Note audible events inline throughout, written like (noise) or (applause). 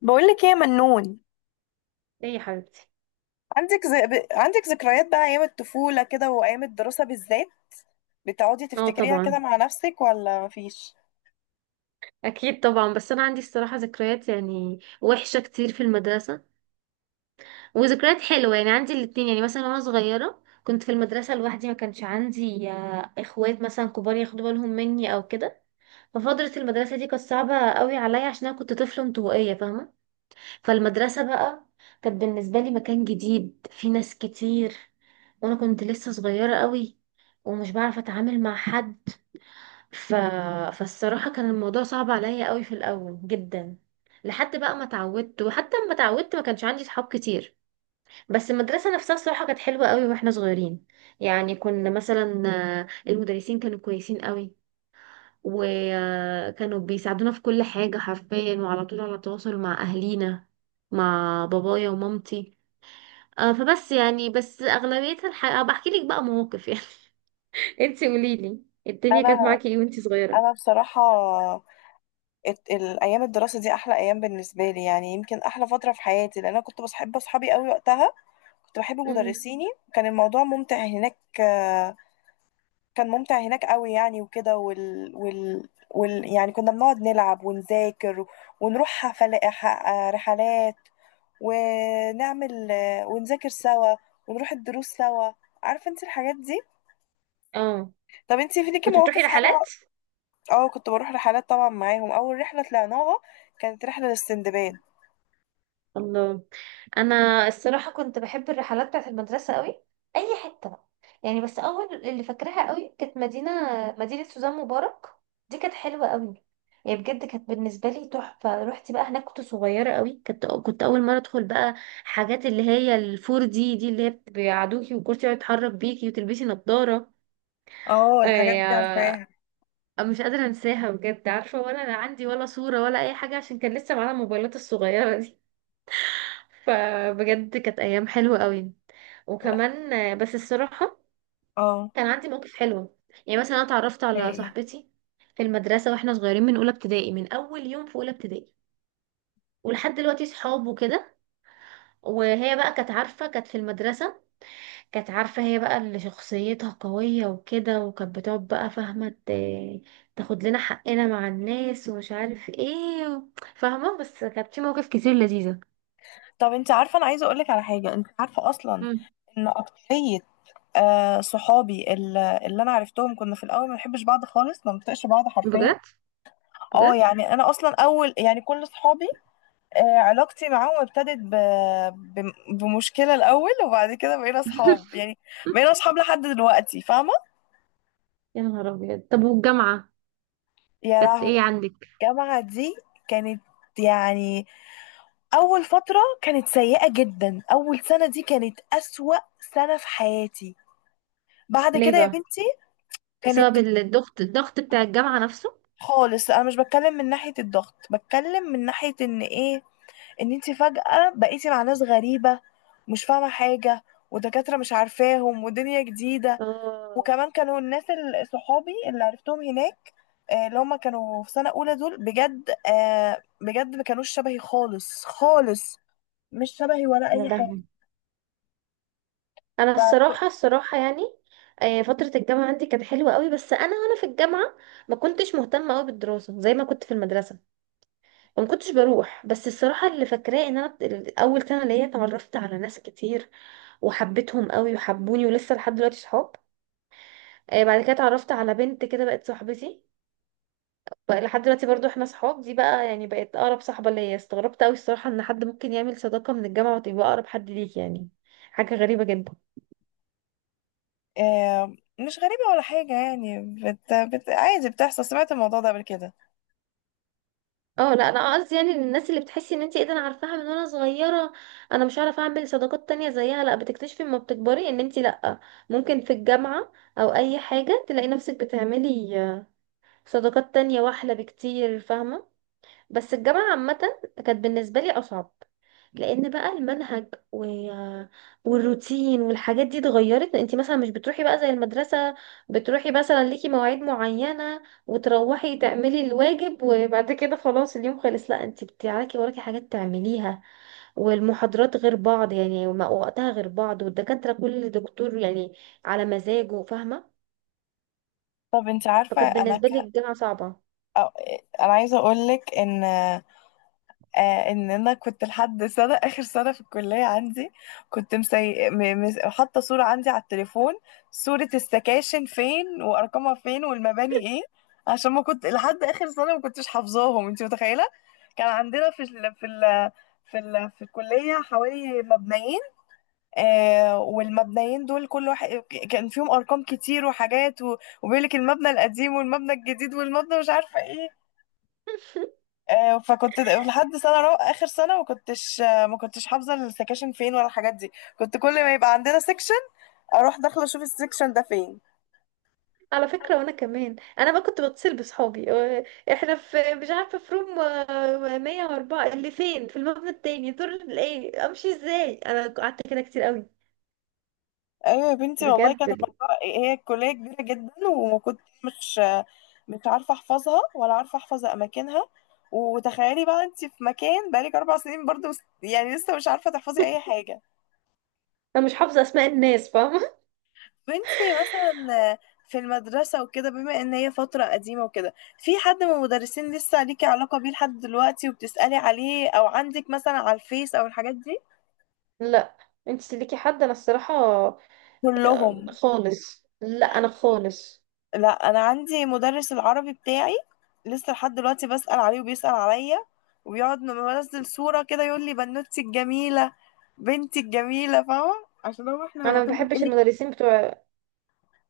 بقولك ايه يا منون؟ ليه يا حبيبتي؟ عندك ذكريات بقى ايام الطفولة كده وايام الدراسة بالذات، بتقعدي اه، تفتكريها طبعا. كده مع نفسك ولا مفيش؟ اكيد طبعا. بس انا عندي الصراحه ذكريات يعني وحشه كتير في المدرسه، وذكريات حلوه. يعني عندي الاتنين. يعني مثلا وانا صغيره كنت في المدرسه لوحدي، ما كانش عندي اخوات مثلا كبار ياخدوا بالهم مني او كده. ففتره المدرسه دي كانت صعبه قوي عليا، عشان انا كنت طفله انطوائيه، فاهمه؟ فالمدرسه بقى كانت بالنسبه لي مكان جديد في ناس كتير، وانا كنت لسه صغيره قوي، ومش بعرف اتعامل مع حد. ف... فالصراحة كان الموضوع صعب عليا قوي في الأول جدا، لحد بقى ما اتعودت. وحتى لما اتعودت ما كانش عندي صحاب كتير. بس المدرسة نفسها الصراحة كانت حلوة قوي واحنا صغيرين. يعني كنا مثلا، المدرسين كانوا كويسين قوي، وكانوا بيساعدونا في كل حاجة حرفيا، وعلى طول على تواصل مع أهلينا، مع بابايا ومامتي. فبس يعني بس أغلبيتها الحقيقة بحكي لك بقى مواقف يعني. (laughs) انتي قوليلي الدنيا انا كانت معاكي ايه وانتي صغيرة؟ انا بصراحة، الايام الدراسة دي احلى ايام بالنسبة لي، يعني يمكن احلى فترة في حياتي لان انا كنت بحب اصحابي قوي وقتها، كنت بحب امم. مدرسيني. كان الموضوع ممتع هناك، كان ممتع هناك قوي يعني وكده، يعني كنا بنقعد نلعب ونذاكر ونروح حفل... ح- آه، رحلات، ونعمل، ونذاكر سوا، ونروح الدروس سوا، عارفة انت الحاجات دي. اه، طب انت في ليكي كنت بتروحي مواقف حلوة؟ رحلات. اه كنت بروح رحلات طبعا معاهم، اول رحلة طلعناها كانت رحلة للسندباد. الله. انا الصراحه كنت بحب الرحلات بتاعت المدرسه قوي، اي حته بقى. يعني بس اول اللي فاكراها قوي كانت مدينه، مدينه سوزان مبارك. دي كانت حلوه قوي. يعني بجد كانت بالنسبه لي تحفه. رحت بقى هناك كنت صغيره قوي، كنت اول مره ادخل بقى حاجات اللي هي الفور دي اللي هي بيقعدوكي والكرسي يقعد يتحرك بيكي وتلبسي نظاره. اه الحاجات دي آه، عارفاها. مش قادره انساها بجد، عارفه ولا انا عندي ولا صوره ولا اي حاجه، عشان كان لسه معانا الموبايلات الصغيره دي. فبجد كانت ايام حلوه قوي. لا. وكمان بس الصراحه اه. كان عندي مواقف حلوه. يعني مثلا انا اتعرفت على ايه. صاحبتي في المدرسه واحنا صغيرين، من اولى ابتدائي، من اول يوم في اولى ابتدائي، ولحد دلوقتي صحاب وكده. وهي بقى كانت عارفه، كانت في المدرسه كانت عارفه، هي بقى اللي شخصيتها قويه وكده، وكانت بتقعد بقى، فاهمه؟ تاخد لنا حقنا مع الناس ومش عارف ايه فاهمه. بس كانت في مواقف كتير لذيذه. طب انت عارفة انا عايزة اقولك على حاجة، انت عارفة اصلا مم. ان اكترية، صحابي اللي انا عرفتهم كنا في الاول ما بنحبش بعض خالص، ما بنطيقش بعض حرفيا. بجد؟ اه بجد؟ يعني انا اصلا اول يعني كل صحابي، علاقتي معاهم ابتدت بمشكلة الأول، وبعد كده بقينا أصحاب (laughs) يعني، بقينا أصحاب لحد دلوقتي، فاهمة؟ يا نهار أبيض. طب والجامعة يا كانت لهوي. إيه عندك؟ الجامعة دي كانت يعني أول فترة كانت سيئة جدا، أول سنة دي كانت أسوأ سنة في حياتي، بعد ليه كده يا بقى؟ بنتي بسبب كانت الضغط بتاع الجامعة نفسه؟ خالص. أنا مش بتكلم من ناحية الضغط، بتكلم من ناحية إن إيه، إن أنت فجأة بقيتي مع ناس غريبة، مش فاهمة حاجة، ودكاترة مش عارفاهم ودنيا جديدة. اه. وكمان كانوا الناس صحابي اللي عرفتهم هناك، اللي هم كانوا في سنة أولى دول بجد، بجد ما كانوش شبهي خالص خالص، مش شبهي ولا يا أي حاجة. لهوي. انا ف... الصراحه يعني فتره الجامعه عندي كانت حلوه قوي. بس انا وانا في الجامعه ما كنتش مهتمه قوي بالدراسه زي ما كنت في المدرسه، وما كنتش بروح. بس الصراحه اللي فاكراه ان انا اول سنه ليا اتعرفت على ناس كتير، وحبيتهم قوي وحبوني، ولسه لحد دلوقتي صحاب. بعد كده اتعرفت على بنت كده بقت صاحبتي، بقى لحد دلوقتي برضو احنا صحاب. دي بقى يعني بقت اقرب صاحبة ليا. استغربت قوي الصراحة ان حد ممكن يعمل صداقة من الجامعة وتبقى اقرب حد ليك، يعني حاجة غريبة جدا. آه، مش غريبة ولا حاجة يعني، عادي بتحصل، سمعت الموضوع ده قبل كده. اه، لا انا قصدي يعني الناس اللي بتحسي ان انت ايه ده انا عارفاها من وانا صغيرة، انا مش هعرف اعمل صداقات تانية زيها. لا، بتكتشفي لما بتكبري ان انت لا، ممكن في الجامعة او اي حاجة تلاقي نفسك بتعملي صداقات تانية واحلى بكتير، فاهمة؟ بس الجامعة عامة كانت بالنسبة لي اصعب، لان بقى المنهج والروتين والحاجات دي اتغيرت. انت مثلا مش بتروحي بقى زي المدرسة، بتروحي مثلا ليكي مواعيد معينة وتروحي تعملي الواجب، وبعد كده خلاص اليوم خلص. لا انت بتاعك وراكي حاجات تعمليها. والمحاضرات غير بعض يعني، وقتها غير بعض، والدكاترة كل دكتور يعني على مزاجه، فاهمة؟ طب انت عارفة فكانت انا بالنسبة لي ك... الجامعة صعبة. أو... آه، انا عايزة اقولك ان، ان انا كنت لحد سنه (laughs) اخر سنه في الكليه، عندي كنت حاطه صوره عندي على التليفون، صوره السكاشن فين وارقامها فين والمباني ايه، عشان ما كنت لحد اخر سنه ما كنتش حافظاهم، انت متخيله؟ كان عندنا في الكليه حوالي مبنيين، والمبنيين دول كل واحد كان فيهم ارقام كتير وحاجات وبيقول لك المبنى القديم والمبنى الجديد والمبنى مش عارفه ايه. فكنت لحد اخر سنه ما كنتش، ما كنتش حافظه السكاشن فين ولا الحاجات دي، كنت كل ما يبقى عندنا سكشن اروح داخله اشوف السكشن ده فين. على فكرة وانا كمان، انا بقى كنت بتصل بصحابي، احنا في مش عارفة في روم 104 اللي فين، في المبنى التاني دور ايه، امشي ازاي. انا قعدت كده كتير قوي. ايوه يا بنتي والله، بجد. كان الموضوع هي الكليه كبيره جدا، وكنت مش عارفه احفظها ولا عارفه احفظ اماكنها، وتخيلي بقى انت في مكان بقالك 4 سنين برضو، يعني لسه مش عارفه تحفظي اي حاجه. انا مش حافظة اسماء الناس، فاهمة؟ وانتي مثلا في المدرسة وكده، بما ان هي فترة قديمة وكده، في حد من المدرسين لسه ليكي علاقة بيه لحد دلوقتي وبتسألي عليه، او عندك مثلا على الفيس او الحاجات دي؟ (laughs) لا. انت ليكي حد؟ انا الصراحة كلهم. خالص لا، انا خالص. لا انا عندي مدرس العربي بتاعي لسه لحد دلوقتي بسأل عليه وبيسأل عليا، وبيقعد لما بنزل صورة كده يقول لي بنوتي الجميلة، بنتي الجميلة، فاهمة؟ عشان هو احنا انا ما يعتبر بحبش ايه، المدرسين بتوع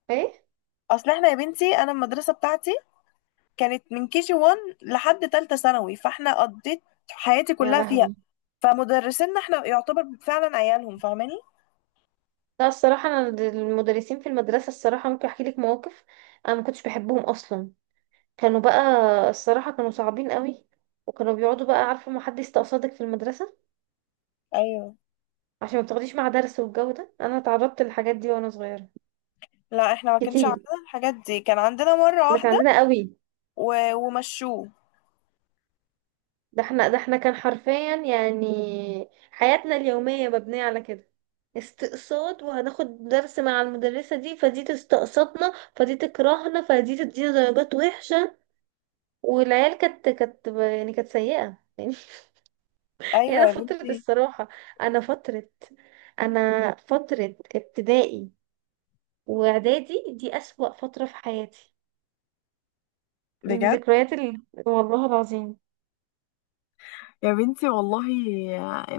ايه. اصل احنا يا بنتي انا المدرسة بتاعتي كانت من كي جي 1 لحد تالتة ثانوي، فاحنا قضيت حياتي يا كلها فيها. لهوي. فمدرسينا احنا يعتبر فعلا عيالهم، فاهماني؟ لا الصراحة، انا المدرسين في المدرسة الصراحة ممكن احكي لك مواقف. انا ما كنتش بحبهم اصلا. كانوا بقى الصراحة كانوا صعبين قوي. وكانوا بيقعدوا بقى، عارفة، ما حد يستقصدك في المدرسة ايوه. عشان ما بتاخديش مع درس. والجو ده انا اتعرضت للحاجات دي وانا صغيرة، لا احنا ما كانش كتير. عندنا الحاجات دي، كان عندنا مرة احنا كان واحدة عندنا قوي. ومشوه. ده احنا، ده احنا كان حرفيا يعني حياتنا اليومية مبنية على كده، استقصاد. وهناخد درس مع المدرسة دي، فدي تستقصدنا فدي تكرهنا فدي تدينا درجات وحشة. والعيال كانت يعني كانت سيئة. (laughs) يعني ايوه انا يا فترة بنتي. الصراحة، انا فترة انا فترة ابتدائي واعدادي دي اسوأ فترة في حياتي. يعني بجد. ذكريات والله العظيم. يا بنتي والله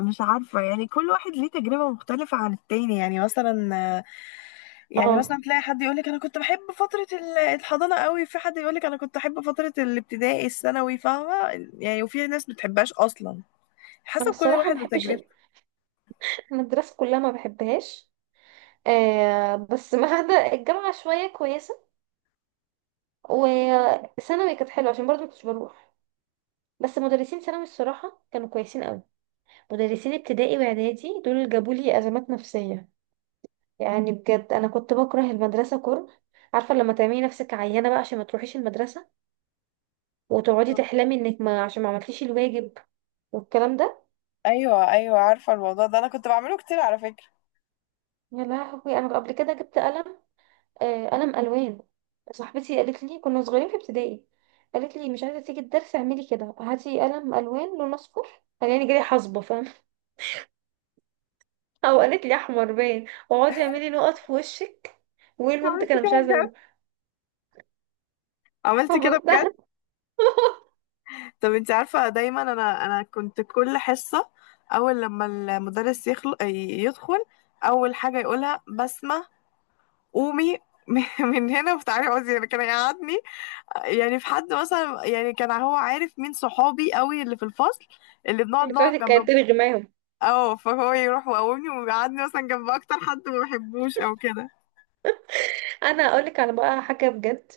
مش عارفة، يعني كل واحد ليه تجربة مختلفة عن التاني، يعني مثلا، يعني اه، مثلا تلاقي حد يقولك أنا كنت بحب فترة الحضانة قوي، في حد يقولك أنا كنت أحب فترة الابتدائي الثانوي، فاهمة؟ يعني وفي ناس بتحبهاش أصلا، انا حسب كل الصراحة ما واحد بحبش وتجربته. المدرسة كلها، ما بحبهاش. آه بس، (laughs) ما عدا الجامعة شوية كويسة. وثانوي كانت حلوة، عشان برضه ما كنتش بروح. بس مدرسين ثانوي الصراحة كانوا كويسين قوي. مدرسين ابتدائي واعدادي دول اللي جابوا لي ازمات نفسية. يعني بجد انا كنت بكره المدرسه كره. عارفه لما تعملي نفسك عيانه بقى عشان ما تروحيش المدرسه، وتقعدي تحلمي انك ما عشان ما عملتيش الواجب والكلام ده. ايوه ايوه عارفه الموضوع ده انا كنت بعمله كتير على فكره. يا لهوي، انا قبل كده جبت قلم، آه قلم الوان. صاحبتي قالت لي، كنا صغيرين في ابتدائي، قالت لي مش عايزه تيجي الدرس؟ اعملي كده، هاتي قلم الوان لون اصفر، خليني جاي حصبه، فاهم؟ (laughs) او قالت لي احمر باين، واقعدي اعملي نقط في وشك وايه. البنت عملت كان كده مش عايزه بجد، أقوله. عملت كده بجد. عملتها. (laughs) طب انت عارفة، دايما انا كنت كل حصة اول لما المدرس يدخل، اول حاجة يقولها بسمة قومي، (laughs) من هنا وتعالي اقعدي، يعني كان يقعدني، يعني في حد مثلا، يعني كان هو عارف مين صحابي قوي اللي في الفصل، اللي بنقعد مش نقعد عايزه كانت جنب. تلغي معاهم. اه فهو يروح ويقومني ويقعدني مثلا جنب اكتر حد ما بحبوش او كده. انا اقول لك على بقى حاجه بجد،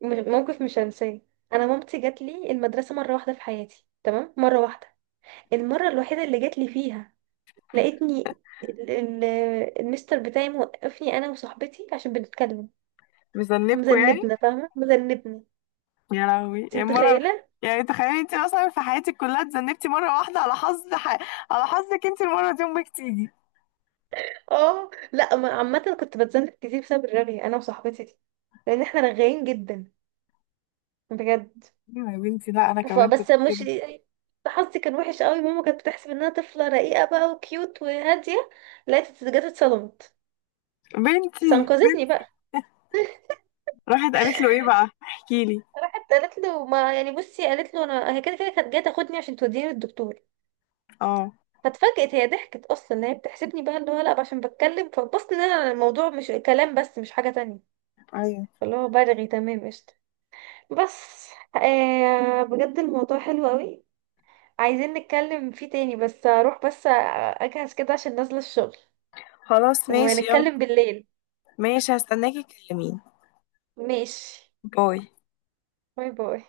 موقف مش هنساه. انا مامتي جات لي المدرسه مره واحده في حياتي، تمام؟ مره واحده، المره الوحيده اللي جات لي فيها، لقيتني ال- ال- المستر بتاعي موقفني انا وصاحبتي عشان بنتكلم. مذنبكوا يعني؟ مذنبنا، فاهمه؟ مذنبنا. يا لهوي انت يعني مرة، متخيله؟ يعني تخيلي انت اصلا في حياتك كلها اتذنبتي مرة واحدة على على حظك انت، المرة دي امك تيجي. اه لا، عامه كنت بتذنب كتير بسبب الرغي انا وصاحبتي دي، لان احنا رغاين جدا، بجد. ايوه يا بنتي. لا انا كمان كنت فبس مش، كده. حظي كان وحش قوي. ماما كانت بتحسب ان انا طفله رقيقه بقى وكيوت وهاديه، لقيت جت اتصدمت. بس بنتي، انقذتني بنتي. بقى. (laughs) راحت قالت له ايه بقى، احكي لي. راحت قالت له، ما يعني بصي، قالت له انا هي كده كده كانت جايه تاخدني عشان توديني للدكتور. اه. فاتفاجئت هي، ضحكت اصلا ان هي بتحسبني بقى اللي هو لا، عشان بتكلم. فبصت ان انا الموضوع مش كلام بس، مش حاجه تانية. ايوه. اللي هو برغي، تمام، قشطه. بس آه، بجد الموضوع حلو قوي، عايزين نتكلم فيه تاني. بس اروح بس اجهز كده عشان نازله الشغل، خلاص ماشي يلا. ونتكلم بالليل. ماشي هستناكي تكلميني. ماشي. باي. باي باي.